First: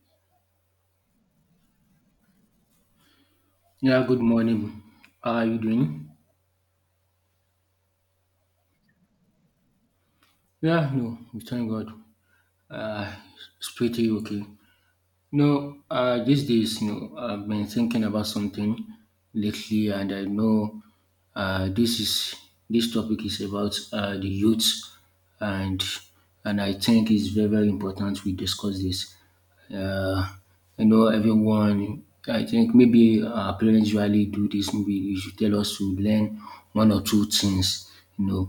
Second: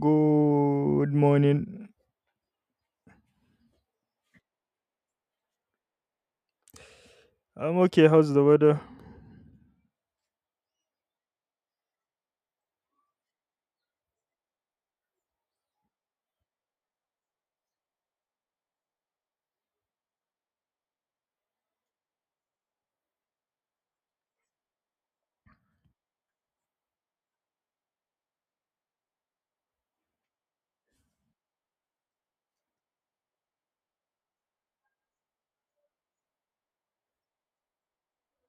Good morning. Yeah, good morning. How are you doing? I'm okay. How's the weather? Yeah, no, we thank God. Uh, it's pretty okay. No, these days, you know, I've been thinking about something lately, and I know uh, this is this topic is about the youth, and I think it's very important we discuss this. Uh, you know, everyone. I think maybe our parents usually do this. Maybe you should tell us to learn one or two things. You know,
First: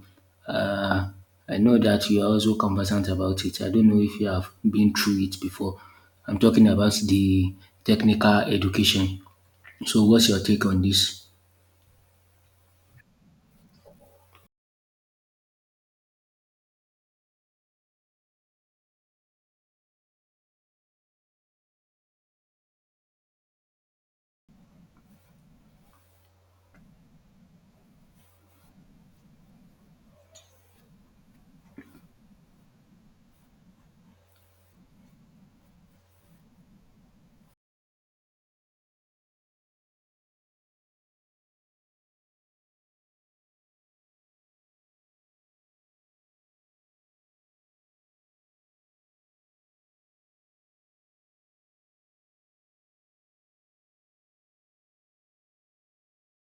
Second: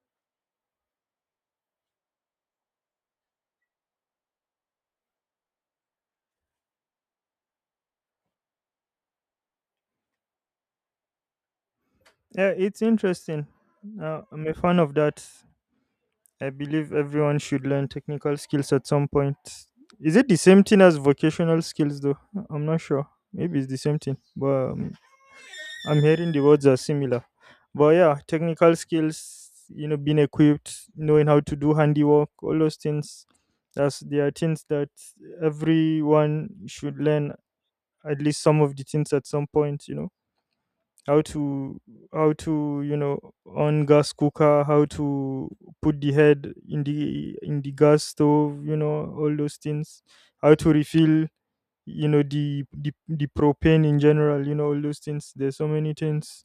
uh, I know that you are also conversant about it. I don't know if you have been through it before. I'm talking about the technical education. So what's your take on this? Yeah, it's interesting. I'm a fan of that. I believe everyone should learn technical skills at some point. Is it the same thing as vocational skills, though? I'm not sure. Maybe it's the same thing, but I'm hearing the words are similar. But yeah, technical skills, being equipped, knowing how to do handiwork, all those things. That's, they are things that everyone should learn, at least some of the things at some point. How to, how to you know on gas cooker, how to put the head in the gas stove, all those things. How to refill, the propane in general, all those things. There's so many things,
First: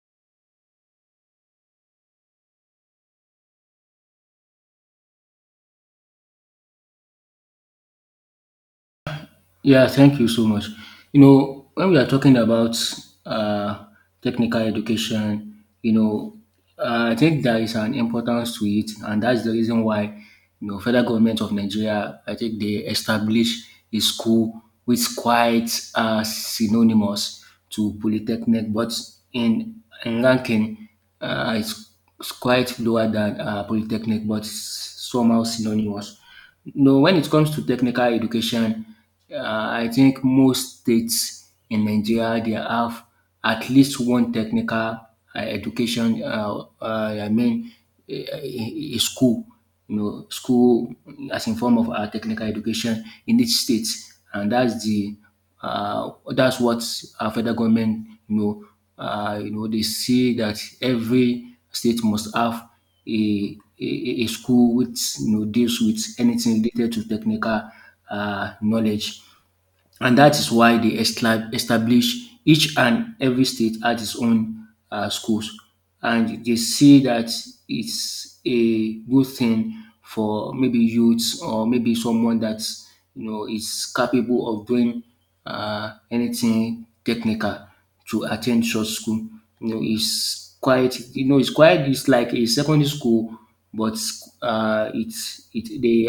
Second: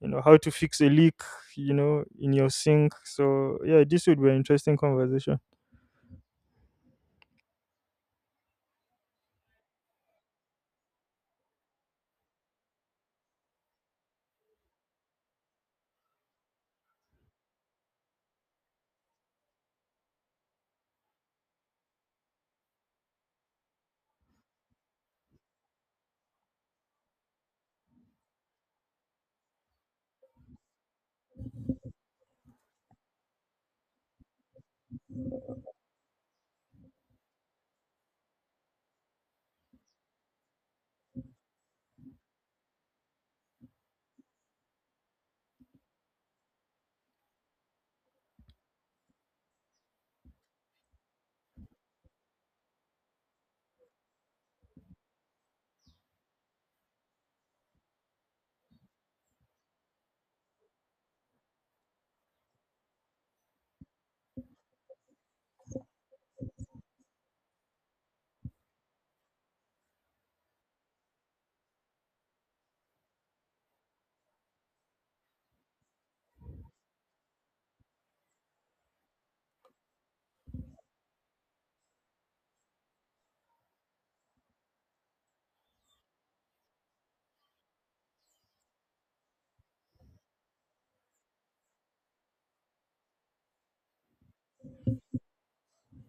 how to fix a leak, in your sink. So yeah, this would be an interesting conversation. Yeah, thank you so much. You know, when we are talking about uh, technical education, you know, I think there is an importance to it, and that's the reason why, you know, federal government of Nigeria, I think they establish a school which quite synonymous to polytechnic, but in, in ranking, uh, it's, it's quite lower than polytechnic, but somehow synonymous. No, when it comes to technical education, I think most states in Nigeria they have at least one technical education. I mean, a school, you know, school as in form of technical education in each state, and that's what our federal government, you know, they see that every state must have a school which you know deals with anything related to technical knowledge. And that is why they establish each and every state has its own schools. And they see that it's a good thing for maybe youths or maybe someone that's you know is capable of doing anything technical to attend such school. You know, it's quite you know it's quite it's like a secondary school, but it's it they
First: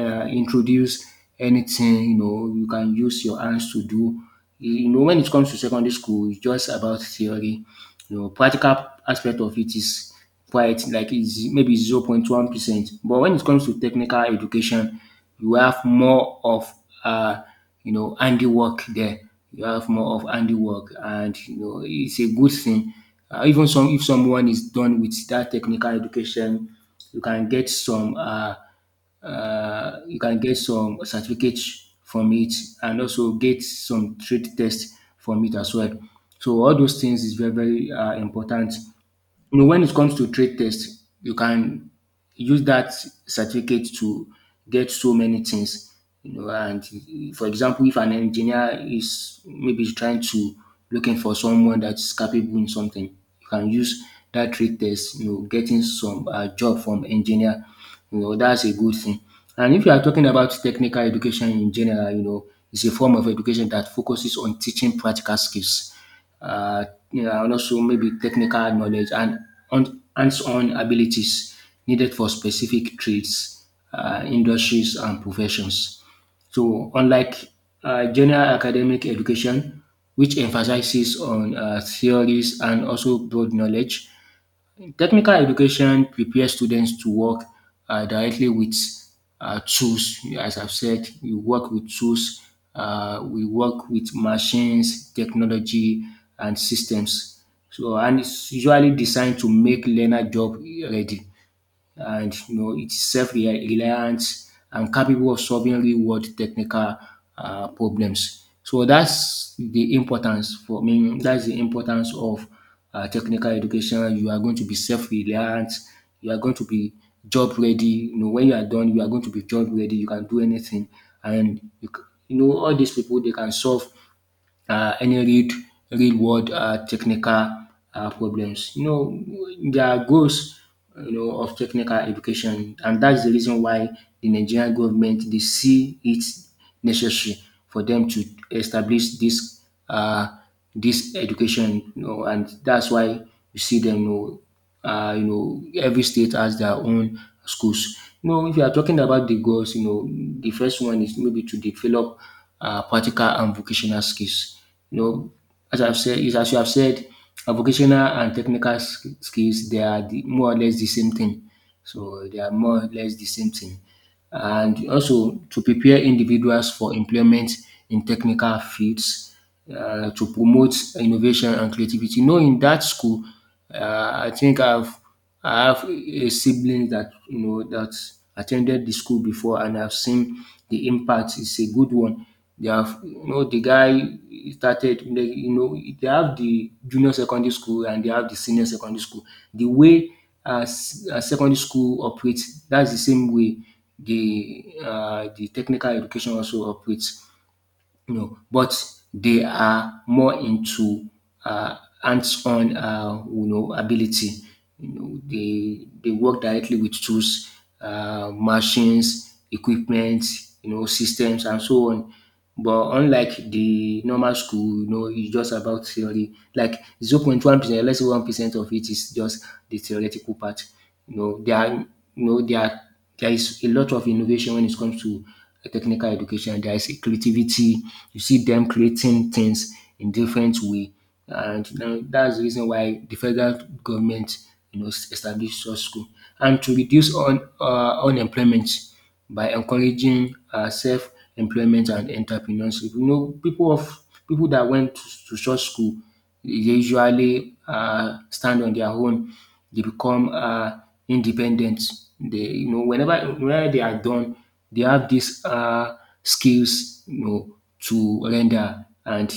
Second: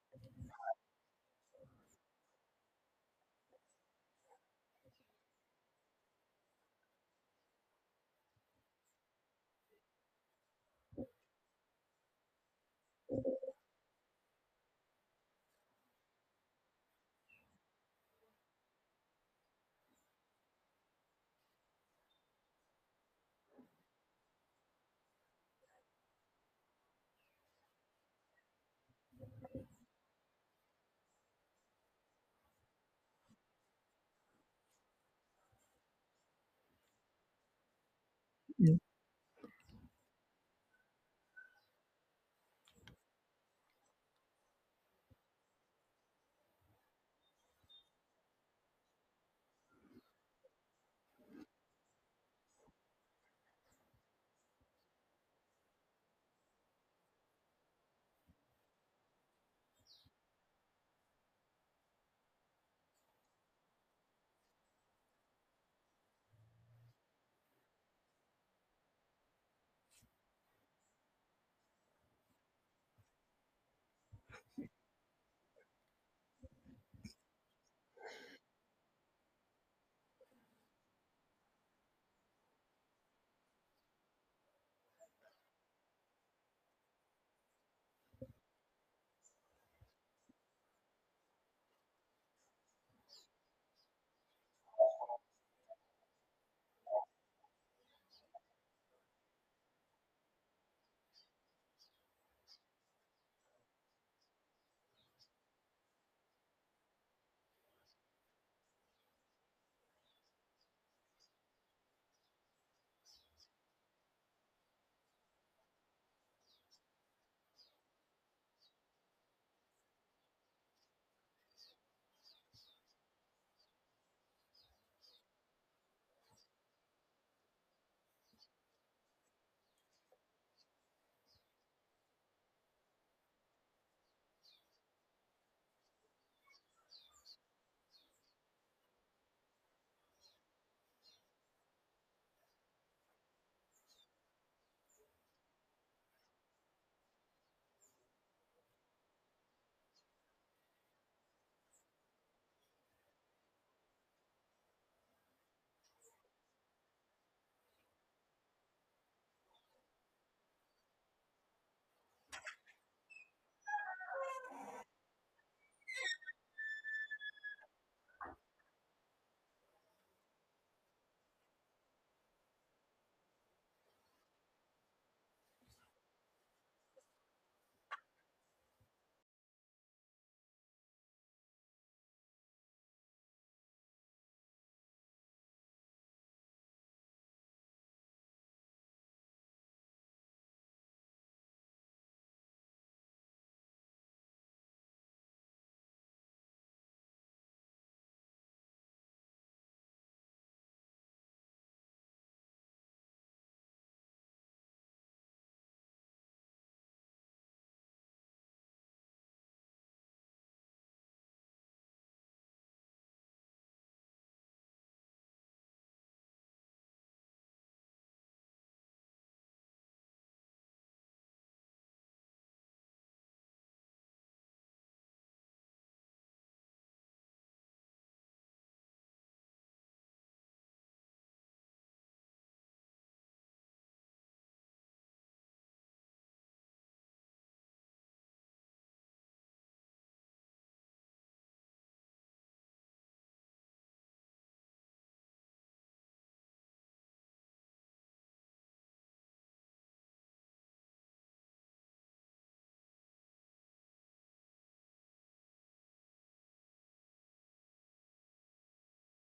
introduce anything you know you can use your hands to do. You know, when it comes to secondary school, it's just about theory. You know, practical aspect of it is quite like is maybe zero point 1%. But when it comes to technical education, you have more of uh, you know handiwork there. You have more of handiwork, and you know it's a good thing. Even some if someone is done with that technical education, you can get some you can get some certificates from it and also get some trade test from it as well. So all those things is very important you know, when it comes to trade test, you can use that certificate to get so many things. You know, and for example, if an engineer is maybe trying to looking for someone that's capable in something, you can use that trade test. You know, getting some job from engineer. You know, that's a good thing. And if you are talking about technical education in general, you know, it's a form of education that focuses on teaching practical skills uh, yeah, and also maybe technical knowledge and hands-on abilities needed for specific trades, industries, and professions. So, unlike general academic education, which emphasizes on theories and also broad knowledge, technical education prepares students to work directly with tools. As I've said, we work with tools, we work with machines, technology and systems. So and it's usually designed to make learner job ready, and you know it's self-reliant and capable of solving real-world technical problems. So that's the importance for me. That's the importance of technical education. You are going to be self-reliant. You are going to be job ready. You know, when you are done, you are going to be job ready. You can do anything, and you, c- you know all these people they can solve any real real world technical problems. You know, there are goals you know of technical education, and that's the reason why the Nigerian government they see it necessary for them to establish this uh, this education. You know, and that's why you see them you know, every state has their own schools. You know, if you are talking about the goals, you know, the first one is maybe to develop practical and vocational skills. You know, as I've said, is as you have said, vocational and technical skills they are the, more or less the same thing. So they are more or less the same thing and also to prepare individuals for employment in technical fields, to promote innovation and creativity. You know in that school, I think I've I have a sibling dat you know that attended the school before, and I've seen the impact. It's a good one. They have you know the guy started you know, they have the junior secondary school and they have the senior secondary school. The way secondary school operates, that's the same way the technical education also operates, you know, but they are more into uh, hands-on, you know, ability. You know, they work directly with tools, machines, equipment, you know, systems, and so on. But unlike the normal school, you know, it's just about theory. Like zero point 0.1%, let's say 1% of it is just the theoretical part. You know, there are, you know, there is a lot of innovation when it comes to technical education. There is a creativity. You see them creating things in different way, and now that's the reason why the federal government, you know, established such school and to reduce on unemployment by encouraging self-employment and entrepreneurship. You know, people that went to such school they usually stand on their own. They become independent. They you know whenever they are done, they have this skills you know to render and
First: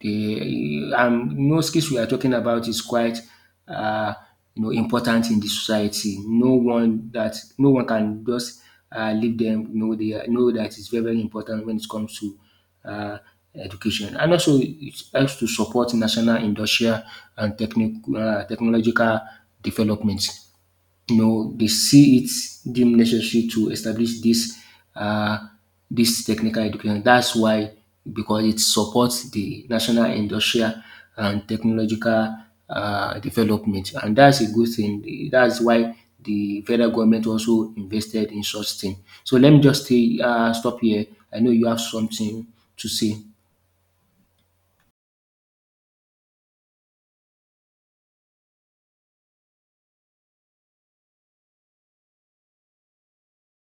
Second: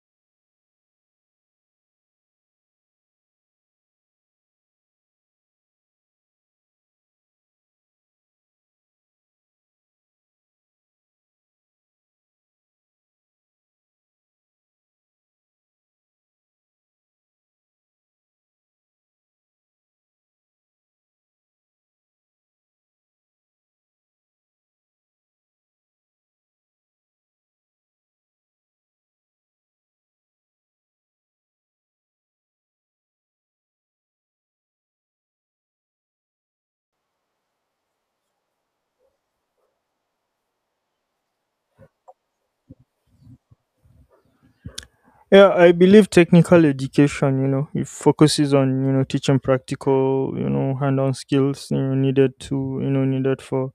the no skills we are talking about is quite um you know important in the society. No one that no one can just leave them. You know they are- know that is very important when it comes to uh, education. And also, it helps to support national industrial and technic technological development. No, they see it deemed necessary to establish uh, this technical education. That's why, because it supports the national industrial and technological development, and that's a good thing. That's why the federal government also invested in such thing. So let me just stop here. I know you have something to say. Yeah, I believe technical education, it focuses on, teaching practical, hand-on skills, needed for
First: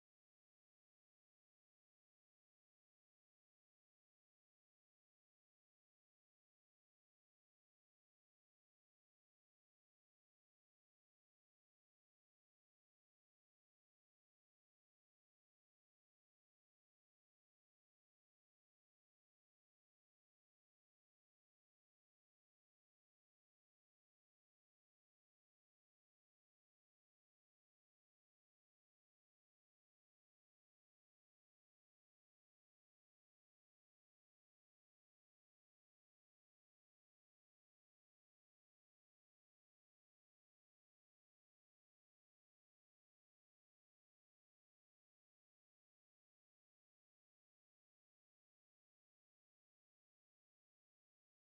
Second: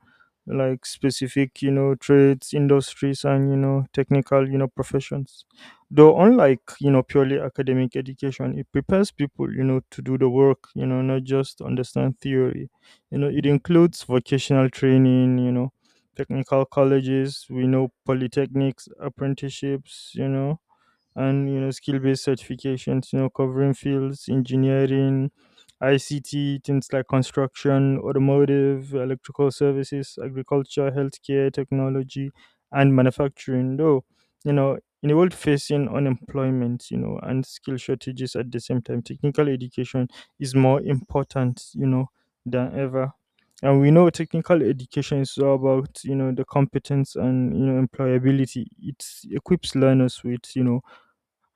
like specific, trades, industries and, technical, professions. Though unlike, purely academic education, it prepares people, to do the work, not just understand theory. It includes vocational training, technical colleges, we know polytechnics, apprenticeships, and skill-based certifications, covering fields: engineering, ICT, things like construction, automotive, electrical services, agriculture, healthcare, technology, and manufacturing. Though, you know in a world facing unemployment, and skill shortages at the same time, technical education is more important, than ever. And we know technical education is all about, the competence and, employability. It equips learners with,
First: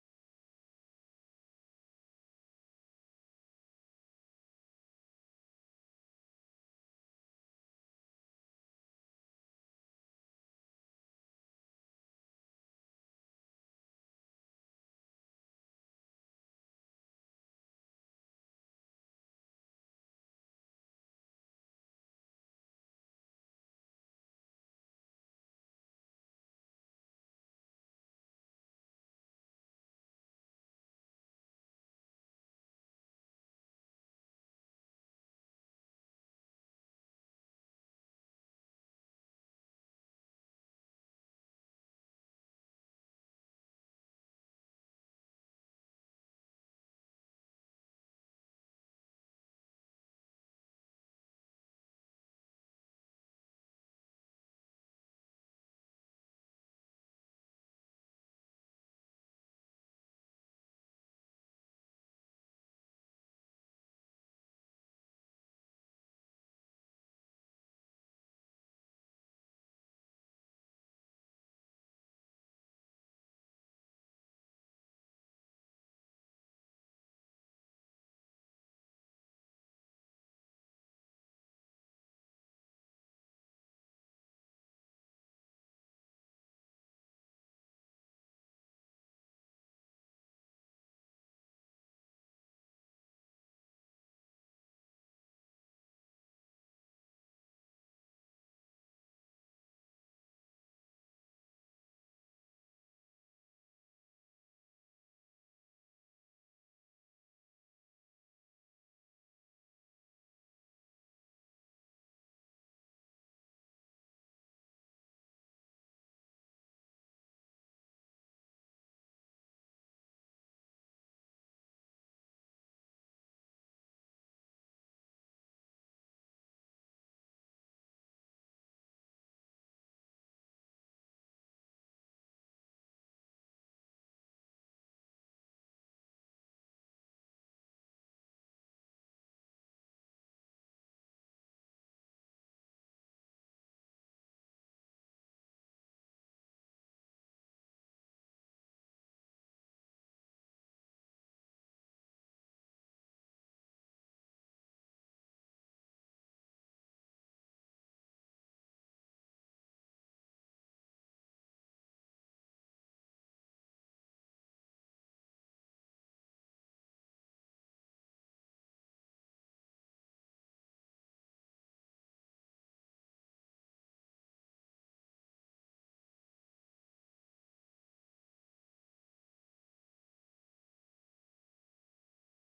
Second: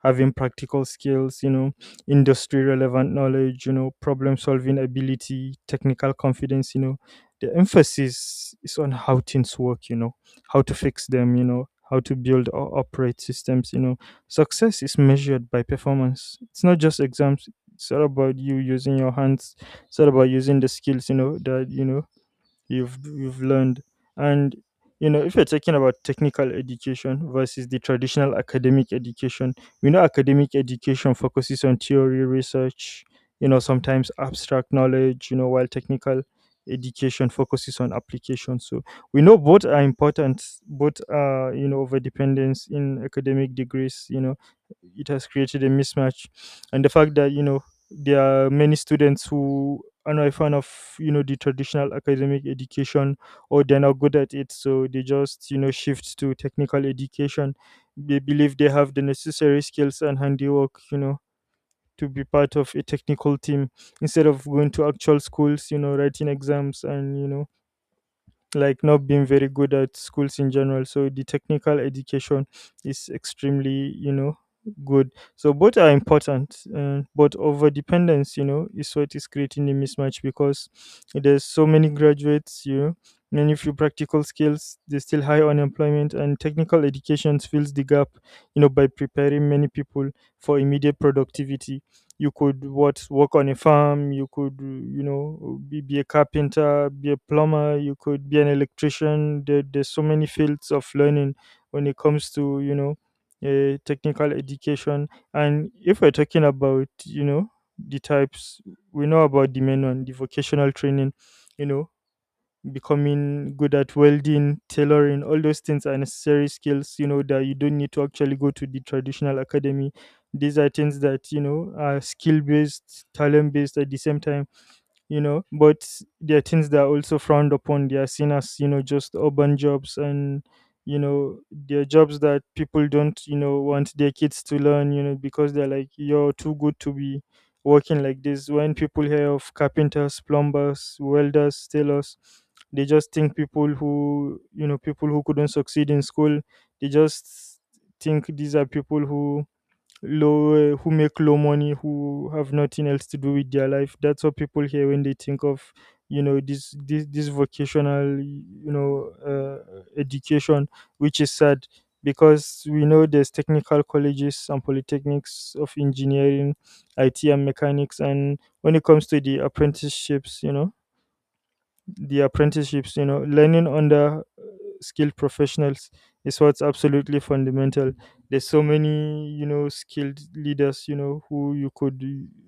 having practical skills, industry relevant knowledge, problem solving ability, technical confidence. The emphasis is on how things work, how to fix them, how to build or operate systems. Success is measured by performance. It's not just exams. It's all about you using your hands. It's all about using the skills, that, you've learned. And, if you're talking about technical education versus the traditional academic education, we know academic education focuses on theory, research, sometimes abstract knowledge, while technical education focuses on application. So we know both are important. Both are, over dependence in academic degrees, it has created a mismatch, and the fact that, there are many students who are not a fan of, the traditional academic education, or they're not good at it, so they just, shift to technical education. They believe they have the necessary skills and handiwork, to be part of a technical team, instead of going to actual schools, writing exams, and, like, not being very good at schools in general. So the technical education is extremely, good. So both are important, but over dependence, is what is creating a mismatch, because there's so many graduates, many few practical skills, there's still high unemployment, and technical education fills the gap, by preparing many people for immediate productivity. You could, what, work on a farm, you could, be a carpenter, be a plumber, you could be an electrician. There's so many fields of learning when it comes to, technical education. And if we're talking about, the types, we know about the main one, the vocational training, you know becoming good at welding, tailoring. All those things are necessary skills, that you don't need to actually go to the traditional academy. These are things that, are skill based, talent based at the same time, but there are things that are also frowned upon. They are seen as, just urban jobs, and, you know they're jobs that people don't, want their kids to learn, because they're like, you're too good to be working like this. When people hear of carpenters, plumbers, welders, tailors, they just think people who, couldn't succeed in school. They just think these are people who, low, who make low money, who have nothing else to do with their life. That's what people hear when they think of, this vocational, education, which is sad, because we know there's technical colleges and polytechnics of engineering, IT and mechanics. And when it comes to the apprenticeships, learning under skilled professionals is what's absolutely fundamental. There's so many, skilled leaders,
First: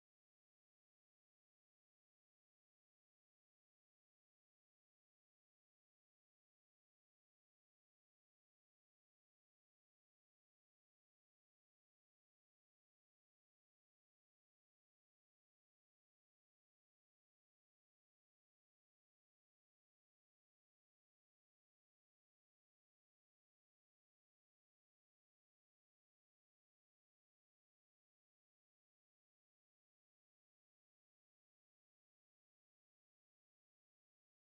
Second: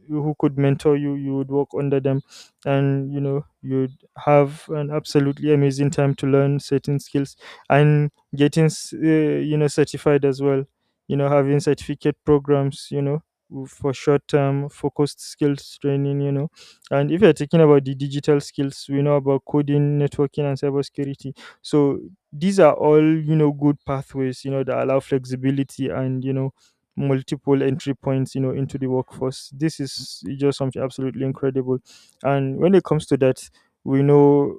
who could mentor You would work under them, and, you'd have an absolutely amazing time to learn certain skills, and getting certified as well, having certificate programs, for short term focused skills training, and if you're talking about the digital skills, we know about coding, networking, and cybersecurity. So these are all, good pathways, that allow flexibility and, multiple entry points, into the workforce. This is just something absolutely incredible. And when it comes to that, we know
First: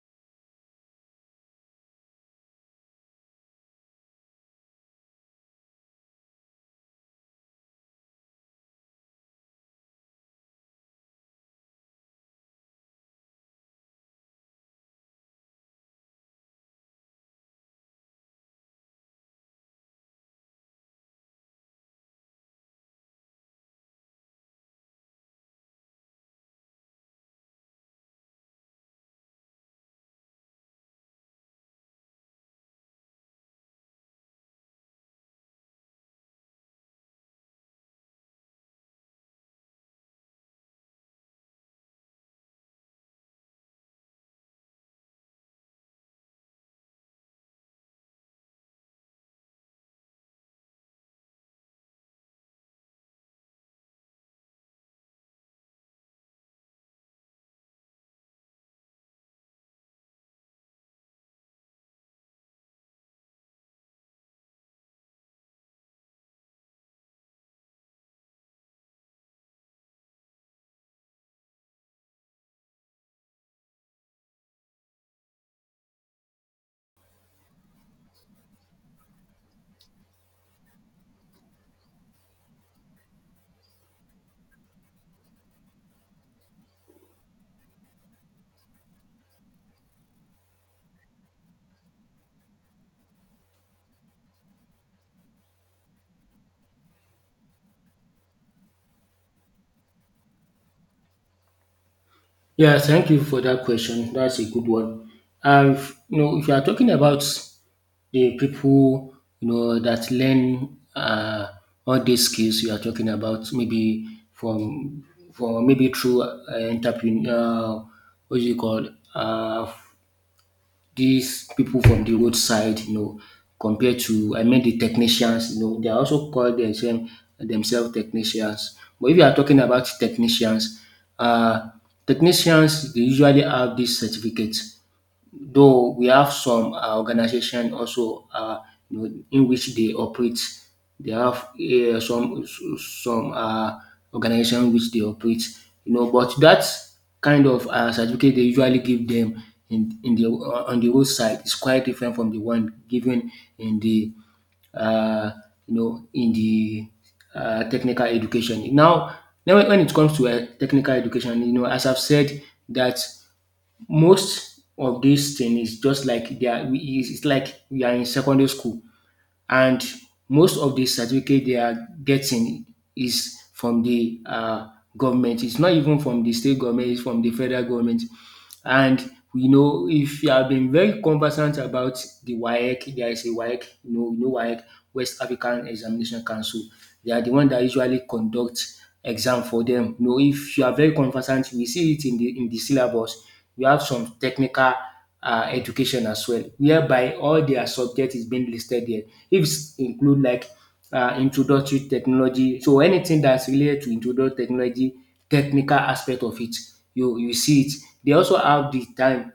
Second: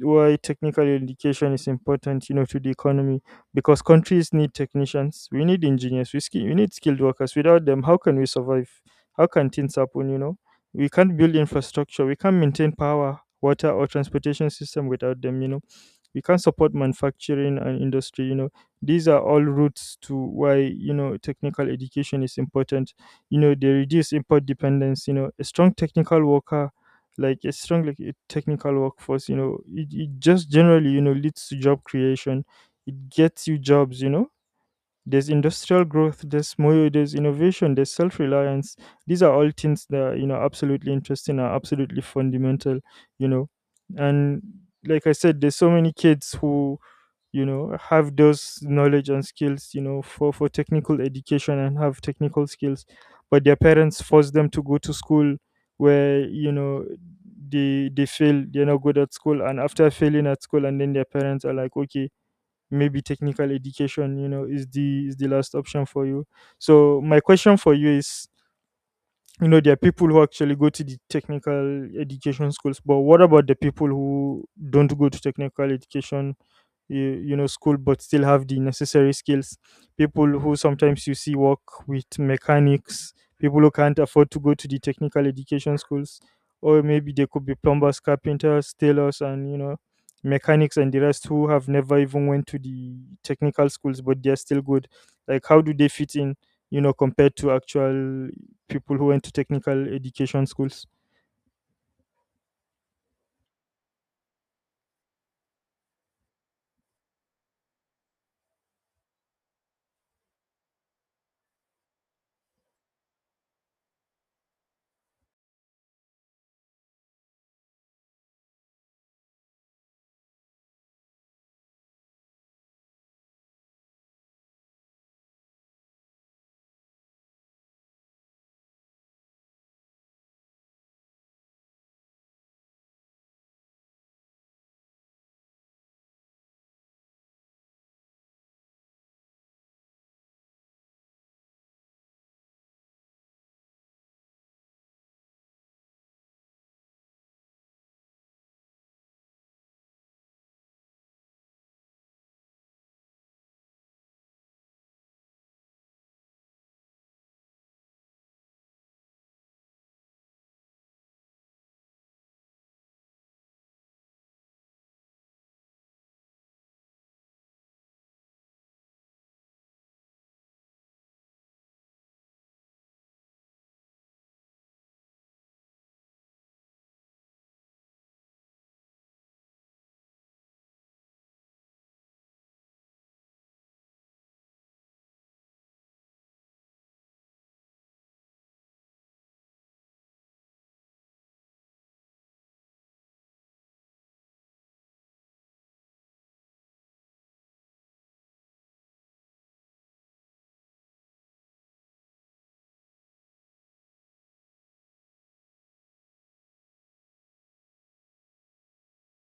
why technical education is important, to the economy, because countries need technicians, we need engineers, we need skilled workers. Without them, how can we survive? How can things happen? We can't build infrastructure, we can't maintain power, water or transportation system without them. We can't support manufacturing and industry. These are all routes to why, technical education is important. They reduce import dependence. A strong technical worker, like a strong, like a technical workforce, it just generally, leads to job creation. It gets you jobs, there's industrial growth, there's more, there's innovation, there's self-reliance. These are all things that are, absolutely interesting, are absolutely fundamental, you know and like I said, there's so many kids who, have those knowledge and skills, for technical education, and have technical skills, but their parents force them to go to school, where, they fail, they're not good at school, and after failing at school, and then their parents are like, okay, maybe technical education, is the, last option for you. So my question for you is, there are people who actually go to the technical education schools, but what about the people who don't go to technical education, school, but still have the necessary skills, people who sometimes you see work with mechanics, people who can't afford to go to the technical education schools, or maybe they could be plumbers, carpenters, tailors, and, mechanics, and the rest, who have never even went to the technical schools, but they're still good? Like, how do they fit in, compared to actual people who went to technical education schools? Yeah, thank you for that question. That's a good one. And you know, if you are talking about the people you know that learn all these skills you are talking about, maybe from from maybe through entrepreneur, what do you call uh, these people from the roadside, you know, compared to I mean the technicians, you know, they are also called themselves technicians. But if you are talking about technicians, uh, technicians they usually have this certificate, though we have some organization also in which they operate. They have some organization which they operate, you know. But that kind of certificate they usually give them in the on the roadside is quite different from the one given in the uh, in the technical education. Now, now when it comes to technical education, you know, as I've said that most of this thing is just like they are we is like we are in secondary school, and most of the certificate they are getting is from the government. It's not even from the state government, it's from the federal government. And you know, if you have been very conversant about the WAEC, there is a WAEC, you know WAEC, West African Examination Council. They are the one that usually conduct exam for them. You know, if you are very conversant, we see it in the syllabus. We have some technical education as well, whereby all their subject is being listed there. Ifs include like introductory technology. So anything that's related to introductory technology, technical aspect of it, you see it. They also have the time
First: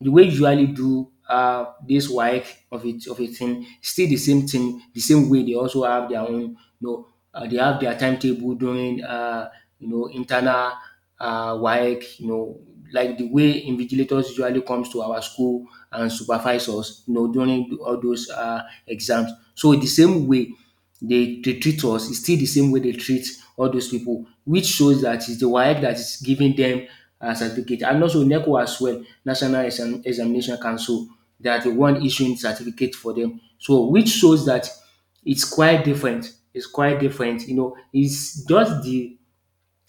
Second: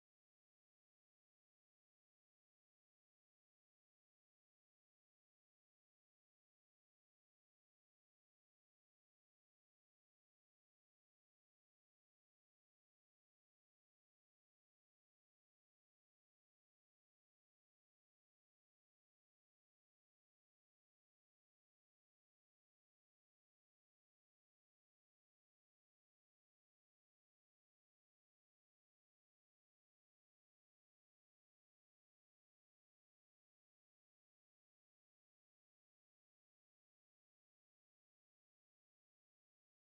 the way you usually do this work of it of a thing still the same thing the same way they also have their own you know they have their timetable during you know internal work you know like the way invigilators usually comes to our school and supervisors, you know, during all those exams. So the same way they treat us is still the same way they treat all those people, which shows that it's the WAEC that is giving them a certificate. And also NECO as well, Examination Council, they are the one issuing certificate for them. So which shows that it's quite different. It's quite different. You know, it's just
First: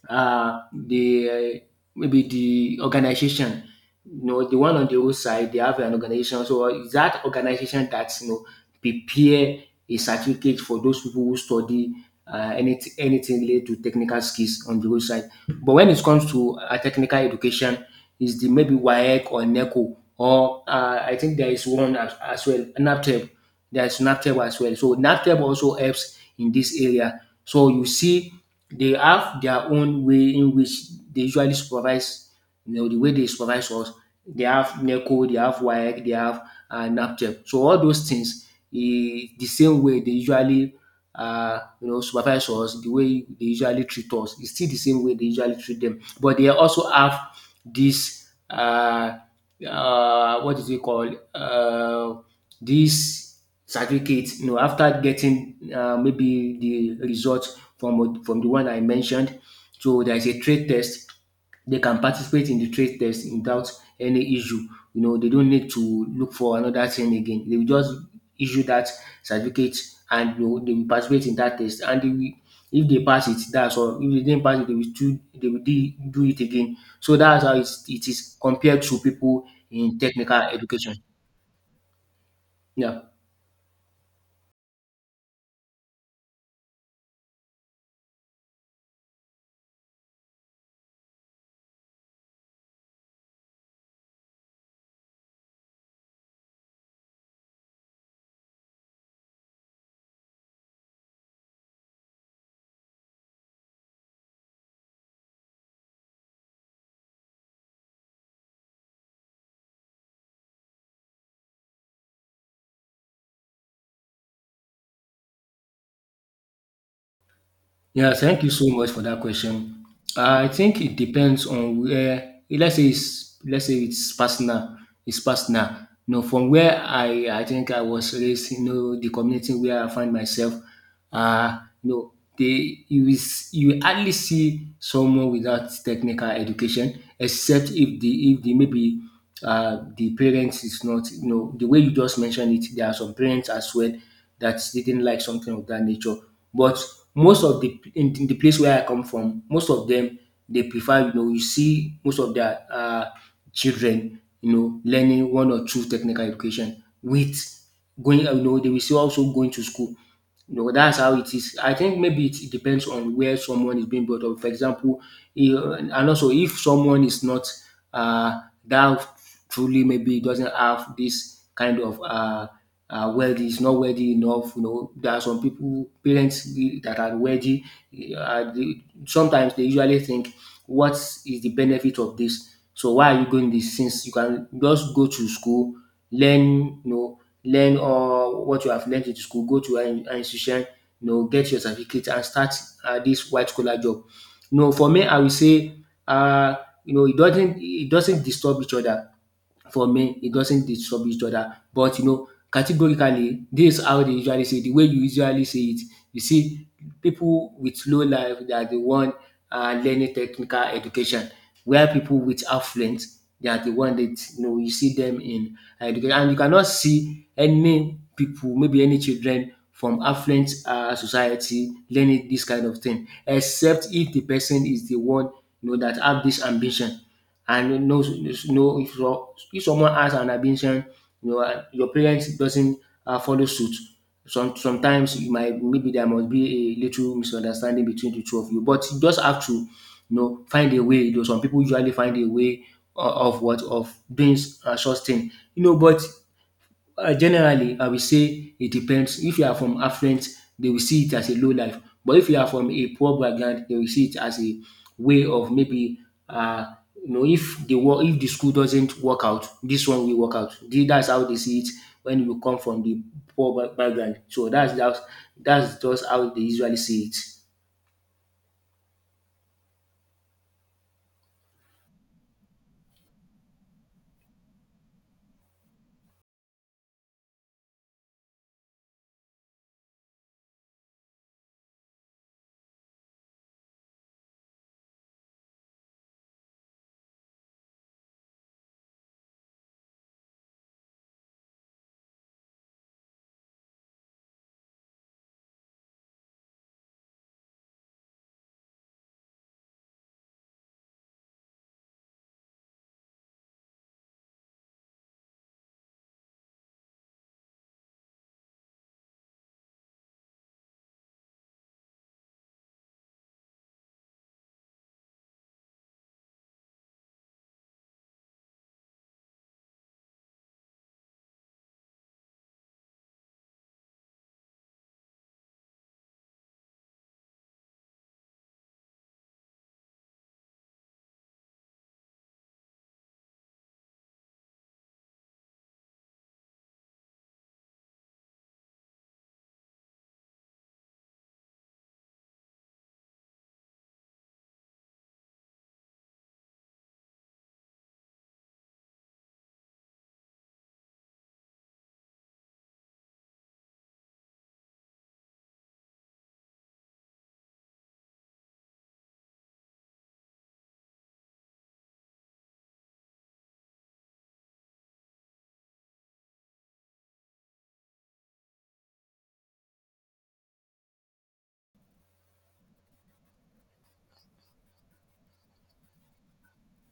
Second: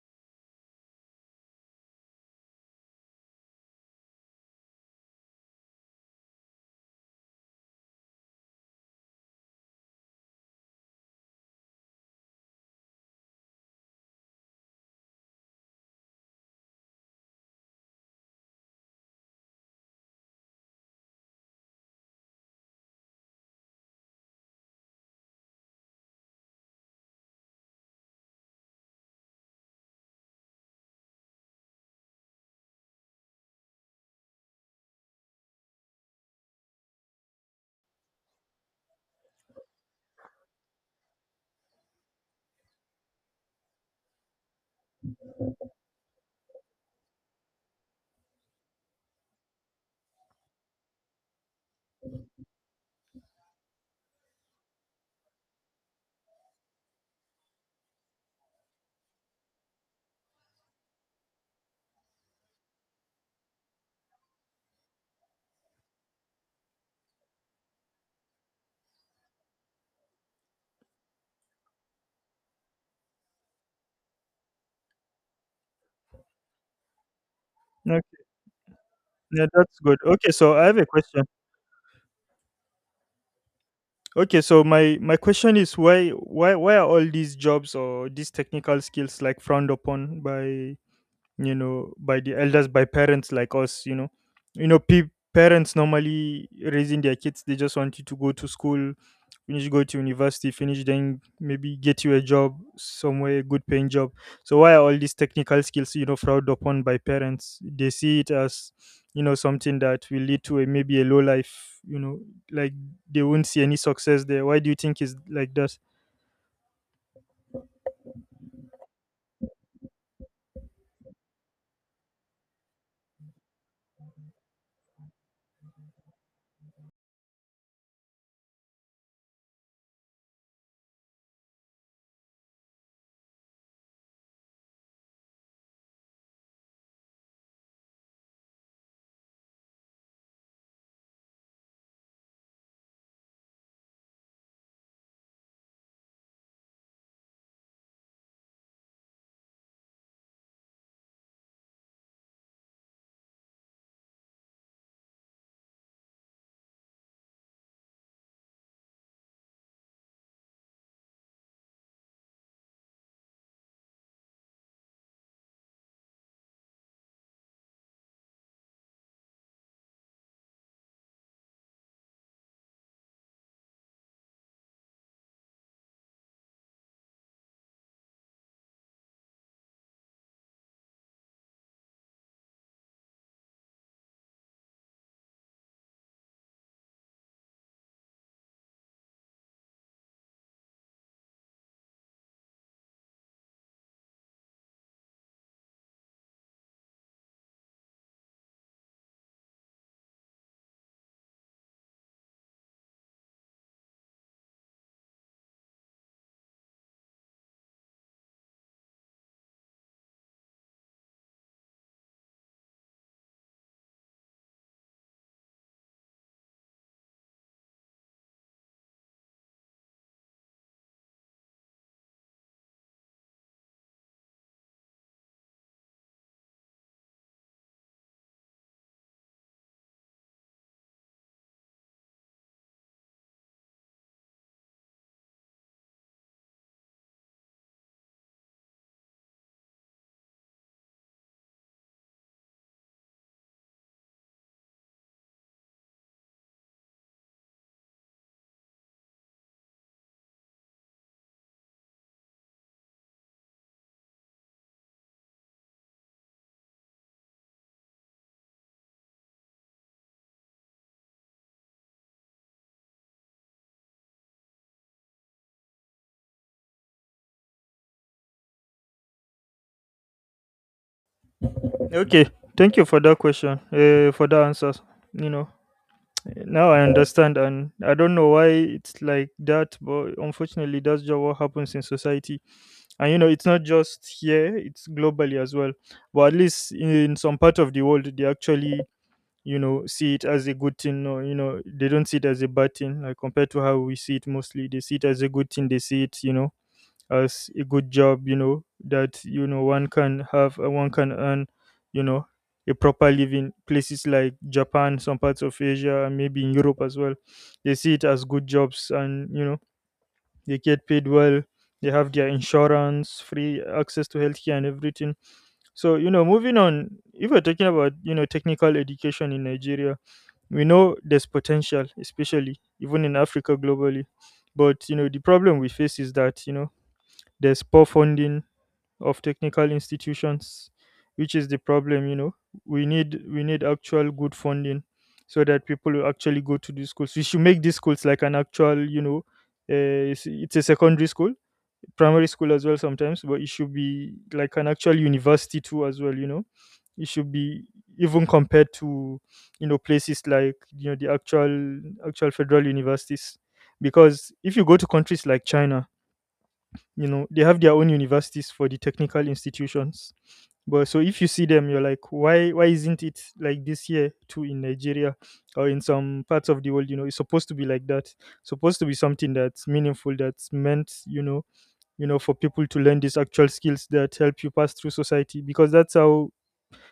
the maybe the organization, you know, the one on the road side. They have an organization, so it's that organization that, you know, prepare a certificate for those people who study anything related to technical skills on the road side. But when it comes to technical education, is the maybe WAEC or NECO or I think there is one as well, NAPTEP. There's NAPTEP as well. So NAPTEP also helps in this area. So you see, they have their own way in which they usually supervise, you know, the way they supervise us. They have NECO, they have WAEC, they have NAPTEP. So all those things, the same way they usually, you know, supervise us, the way they usually treat us, it's still the same way they usually treat them. But they also have this, what is it called? This certificate, you know, after getting maybe the results from the one I mentioned. So there is a trade test. They can participate in the trade test without any issue. You know, they don't need to look for another thing again. They will just issue that certificate, and, you know, they will participate in that test, and they will, if they pass it, that's all. If they didn't pass it, they will do, they will do it again. So that's how it Okay. is compared to people Yeah, that's in good. Okay, technical so I have a education. question. Yeah. Okay, so my question is, why are all these jobs or these technical skills like frowned upon by, by the elders, by parents like us, parents normally raising their kids, they just want you to go to school, finish, go to university, finish, then maybe get you a job somewhere, a good paying job. So why are all these technical skills, frowned upon by parents? They see it as, something that will lead to a, maybe a low life, like, they won't see any success there. Why do you think it's like that? Yeah, thank you so much for that question. I think it depends on where. Let's say it's personal. It's personal. You know, from where I think I was raised, you know, the community where I find myself, uh, you know, they you is you will hardly see someone without technical education, except if the maybe the parents is not, you know, the way you just mentioned it. There are some parents as well that didn't like something of that nature. But most of in the place where I come from, most of them, they prefer, you know. You see most of their children, you know, learning one or two technical education with going, you know. They will see also going to school, you know. That's how it is. I think maybe it depends on where someone is being brought up, for example. And also if someone is not that truly, maybe doesn't have this kind of wealthy, is not wealthy enough. You know, there are some people, parents that are wealthy. They sometimes, they usually think, "What is the benefit of this? So why are you going this? Since you can just go to school, learn, you know, learn all what you have learned in school, go to an institution, you know, get your certificate and start this white collar job." No, for me, I will say, uh, you know, it doesn't disturb each other. For men, it doesn't disturb each other. But you know, categorically, this is how they usually say it, the way you usually say it. You see, pipu with low life, they are the one learning technical education, while pipu with affluence, they are the one that, you know, you see dem in education. And you cannot see any pipu, maybe any children from affluent society, learning dis kind of thing, except if the person is the one, you know, that have dis ambition and knows. Know if if someone has an ambition, you know, and your parents doesn't follow suit. Sometimes you might, maybe there must be a little misunderstanding between the two of you, but you just have to, you know, find a way. Though some people usually find a way of what of doing such thing, you know. But generally, I will say it depends. If you are from affluent, they will see it as a low life. But if you are from a poor background, they will see it as a way of, maybe, uh, you know, if the school doesn't work out, this one will work out. That's how they see it when you come from the poor background. So that's just how they usually see it. Okay. Thank you for that question, for that answer. you know Now I understand, and I don't know why it's like that, but unfortunately, that's just what happens in society. And, it's not just here; it's globally as well. But at least in some part of the world, they actually, see it as a good thing, or, they don't see it as a bad thing. Like compared to how we see it, mostly they see it as a good thing. They see it, as a good job, that, one can earn, you know, a proper living. Places like Japan, some parts of Asia, and maybe in Europe as well, they see it as good jobs, and, they get paid well. They have their insurance, free access to healthcare, and everything. Moving on, if we're talking about technical education in Nigeria, we know there's potential, especially even in Africa globally. But the problem we face is that there's poor funding of technical institutions, which is the problem. We need actual good funding so that people will actually go to these schools. We should make these schools like an actual, it's a secondary school, primary school as well sometimes, but it should be like an actual university too as well, it should be, even compared to, places like, the actual federal universities. Because if you go to countries like China, you know they have their own universities for the technical institutions. But so if you see them, you're like, why isn't it like this year too in Nigeria, or in some parts of the world? It's supposed to be like that, supposed to be something that's meaningful, that's meant, for people to learn these actual skills that help you pass through society, because that's how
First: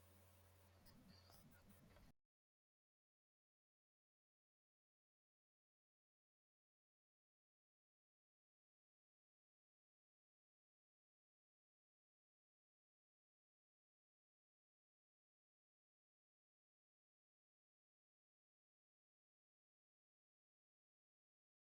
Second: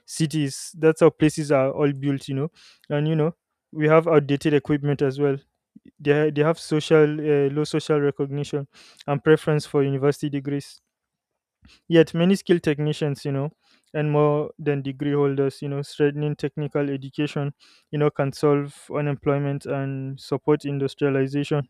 places are all built, you know. We have outdated equipment as well. They have social, low social recognition and preference for university degrees. Yet many skilled technicians, and more than degree holders, strengthening technical education, can solve unemployment and support industrialization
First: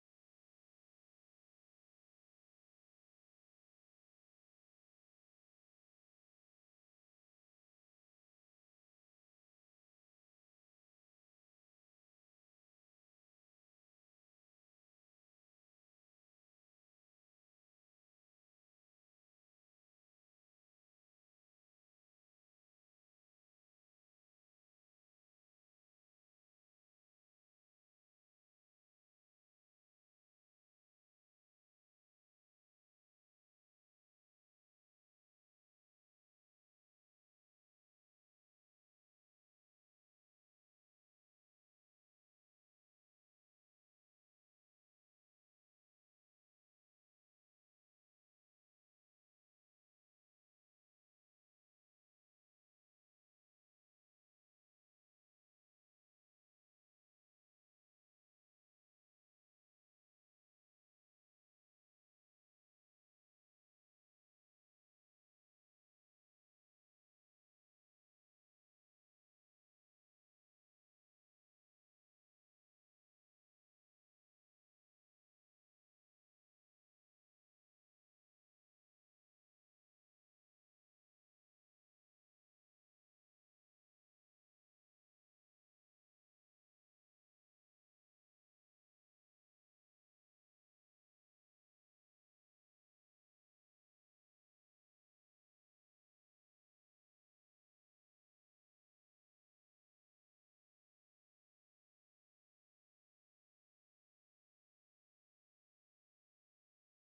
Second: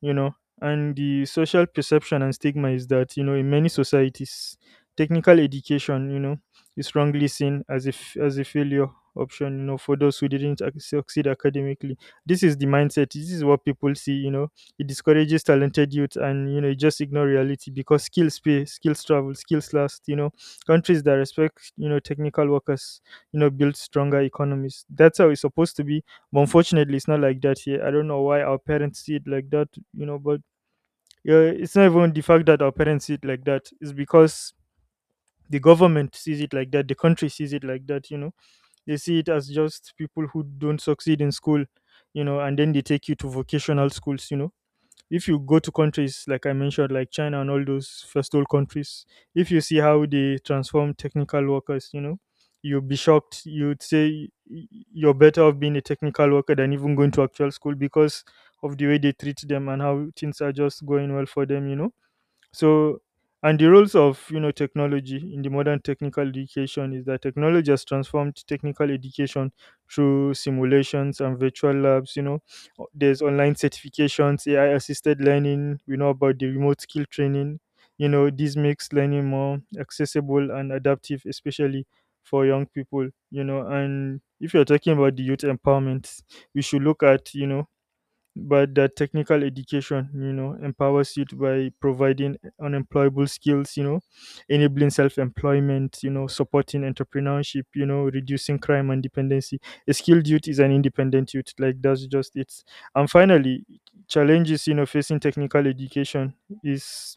you know and the social perception and stigma is that, in many societies technical education is wrongly seen as if as a failure option, for those who didn't ac- succeed academically. This is the mindset, this is what people see, it discourages talented youth. And it just ignore reality, because skills pay, skills travel, skills last, countries that respect, technical workers, build stronger economies. That's how it's supposed to be. But unfortunately, it's not like that here. I don't know why our parents see it like that, you know, but yeah, it's not even the fact that our parents see it like that. It's because the government sees it like that, the country sees it like that, you know. They see it as just people who don't succeed in school, and then they take you to vocational schools. If you go to countries like I mentioned, like China and all those first world countries, if you see how they transform technical workers, you'll be shocked. You're better off being a technical worker than even going to actual school, because of the way they treat them and how things are just going well for them, you know. So, and the roles of technology in the modern technical education is that technology has transformed technical education through simulations and virtual labs. You know, there's online certifications, AI-assisted learning. We know about the remote skill training. You know, this makes learning more accessible and adaptive, especially for young people. You know, and if you're talking about the youth empowerment, we should look at, you know but that technical education empowers youth by providing unemployable skills, enabling self-employment, supporting entrepreneurship, reducing crime and dependency. A skilled youth is an independent youth, like that's just it. And finally, challenges facing technical education is,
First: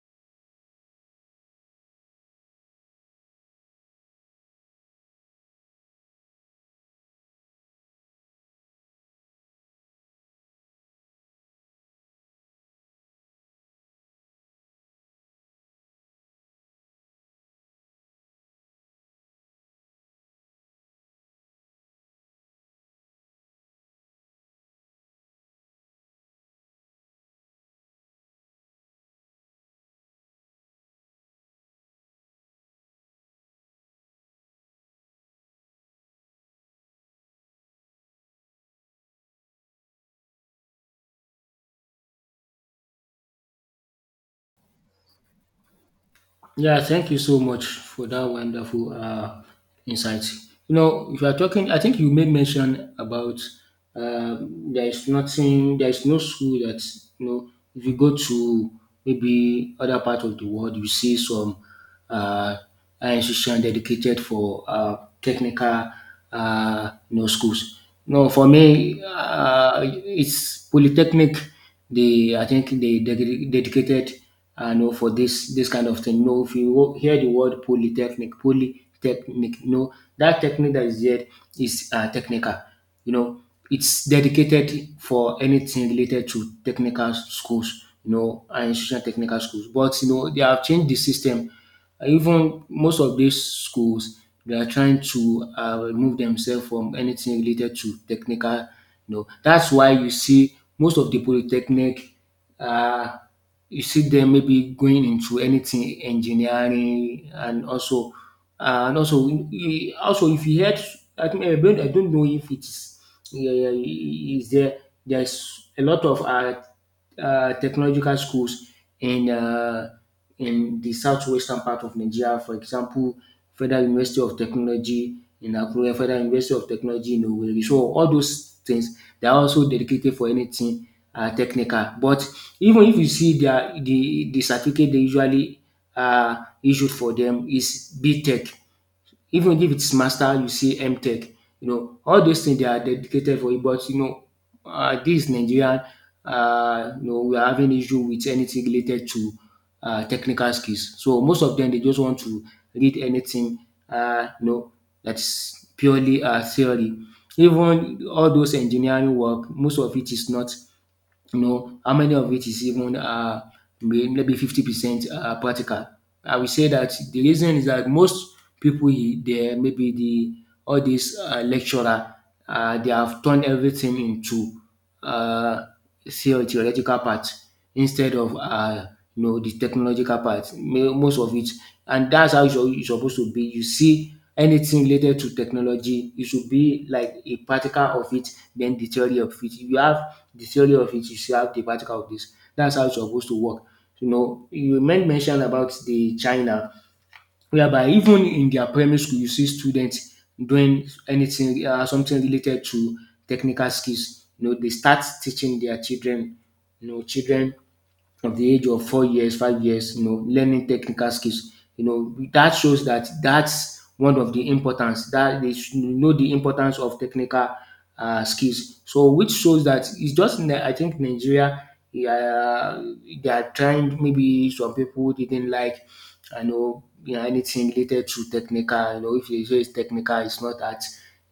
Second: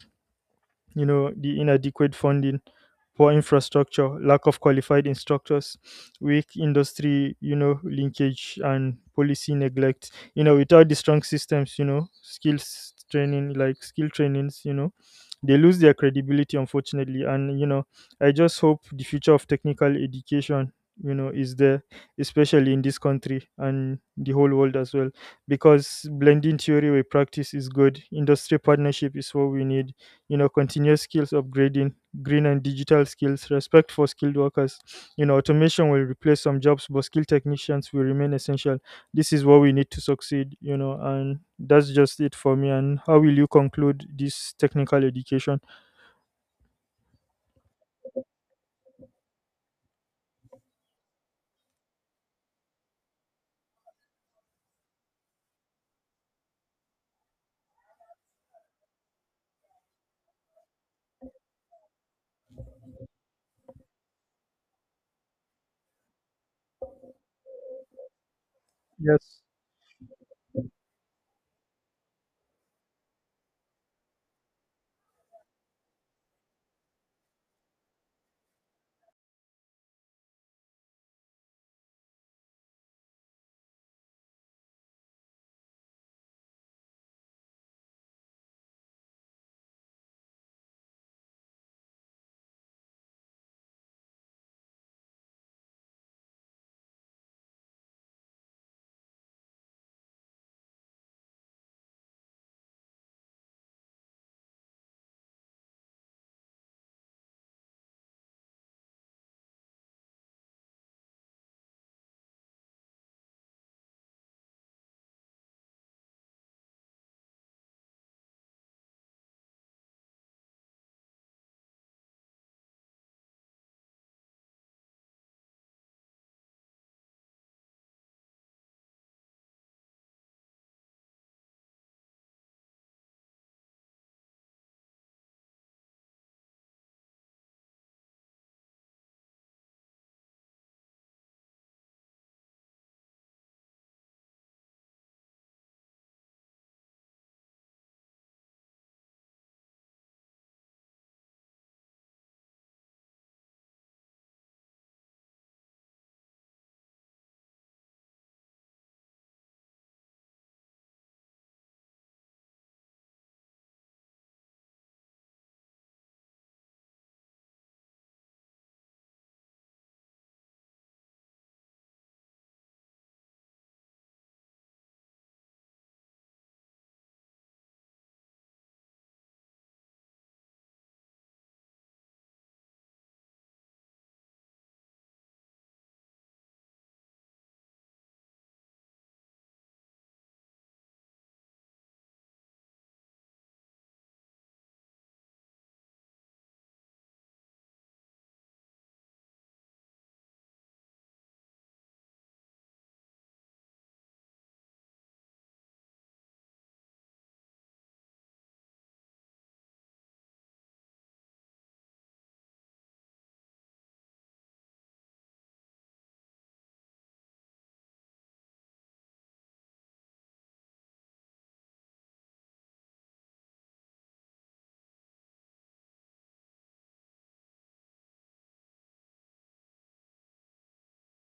the inadequate funding, poor infrastructure, lack of qualified instructors, weak industry, linkage and policy neglect. Without the strong systems, skills training, like skill trainings, they lose their credibility, unfortunately. And I just hope the future of technical education, is there, especially in this country and the whole world as well. Because blending theory with practice is good, industry partnership is what we need, continuous skills upgrading, green and digital skills, respect for skilled workers, automation will replace some jobs, but skilled technicians will remain essential. This is what we need to succeed, and that's just it for me. And how will you conclude this technical education? Yeah, thank you so much for that wonderful insight. You know, if you are talking, I think you made mention about uh, there is nothing, there is no school that, you know. If you go to maybe other part of the world, you see some uh, institution dedicated for technical, you know, schools. No, for me, Yes. It's polytechnic. They, I think, they dedicated, you know, for this kind of thing. You know, if you hear the word polytechnic, you know, that technique that is there is technical. You know, it's dedicated for anything related to technical schools. You know, and institutional technical schools. But you know, they have changed the system. Even most of these schools, they are trying to remove themselves from anything related to technical, you know. That's why you see most of the polytechnic, um you see them maybe going into anything engineering. And also and also e also, if you heard, I think, I don't know if it's, yeah, is there, there's a lot of technological schools in um in the southwestern part of Nigeria, for example, Federal University of Technology in Akure, Federal University of Technology in Owerri. So all those things, they are also dedicated for anything technical. But even if you see their the certificate they usually issued for them is B Tech. Even if it's master, you see MTech. You know, all those things, they are dedicated for it. But you know, this Nigerian, you know, we are having issue with anything related to technical skills. So most of them, they just want to read anything, you know, that's purely theory. Even all those engineering work, most of it is not, you know, how many of it is even maybe 50% practical. I will say that the reason is that most people there, maybe the, all these lecturer, they have turned everything into uh, theoretical part, instead of you know, the technological part, ma- most of it. And that's how it's, you supposed to be. You see anything related to technology, it should be like a practical of it, then the theory of it. If you have the theory of it, you should have the practical of this. That's how it's supposed to work. You know, you mentioned about the China, whereby even in their primary school, you see students doing anything something related to technical skills. You know, they start teaching their children, you know, children from the age of 4 years, 5 years, you know, learning technical skills. You know, that shows that that's one of the importance, that they should know the importance of technical skills. So, which shows that it's just in I think Nigeria, yeah, they are trying. Maybe some people didn't like, I know, you know, anything related to technical. You know, if they say it's technical, it's not that.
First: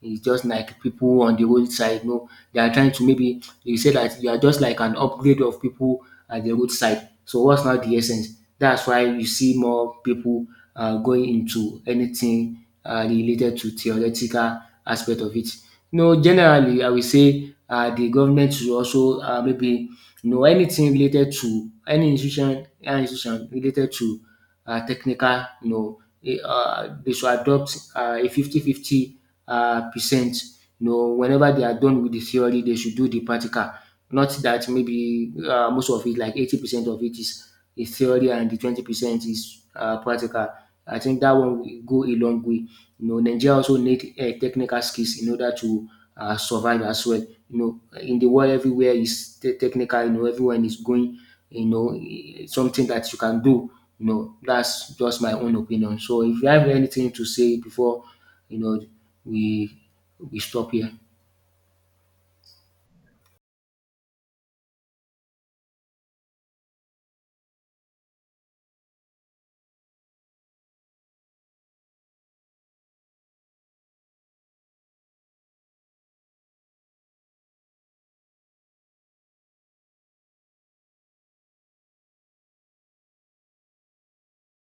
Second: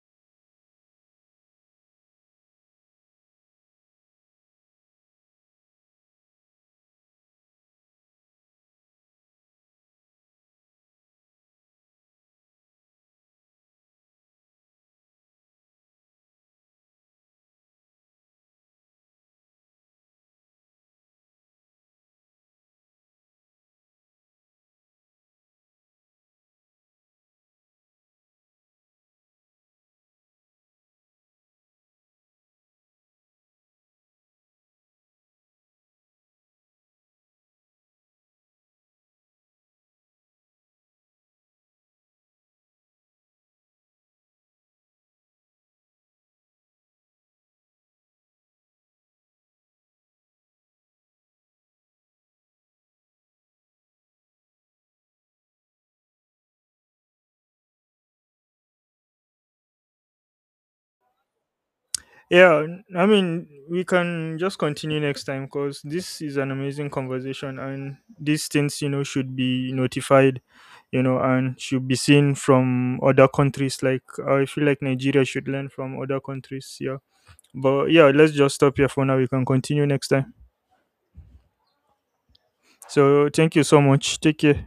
It's just like people on the roadside, you know, they are trying to, maybe they say that you are just like an upgrade of people at the roadside. So what's not the essence? That's why you see more people going into anything related to theoretical aspect of it. You know, generally, I will say the government should also, maybe, you know, anything related to any institution related to technical, you know, they should adopt a fifty-fifty percent. You know, whenever they are done with the theory, they should do the practical. Not that maybe most of it, like 80% of it is theory, and the 20% is practical. I think that one will go a long way. You know, Nigeria also need technical skills in order to survive as well. You know, in the world, everywhere is technical. You know, everyone is going. You know, something that you can do. You know, that's just my own opinion. So, if you have anything to say before, you know, we we stop here. Yeah, I mean, we can just continue next time, because this is an amazing conversation, and these things, you know, should be notified, you know, and should be seen from other countries. Like, I feel like Nigeria should learn from other countries. Yeah, but yeah, let's just stop here for now. We can continue next time. So, thank you so much. Take care.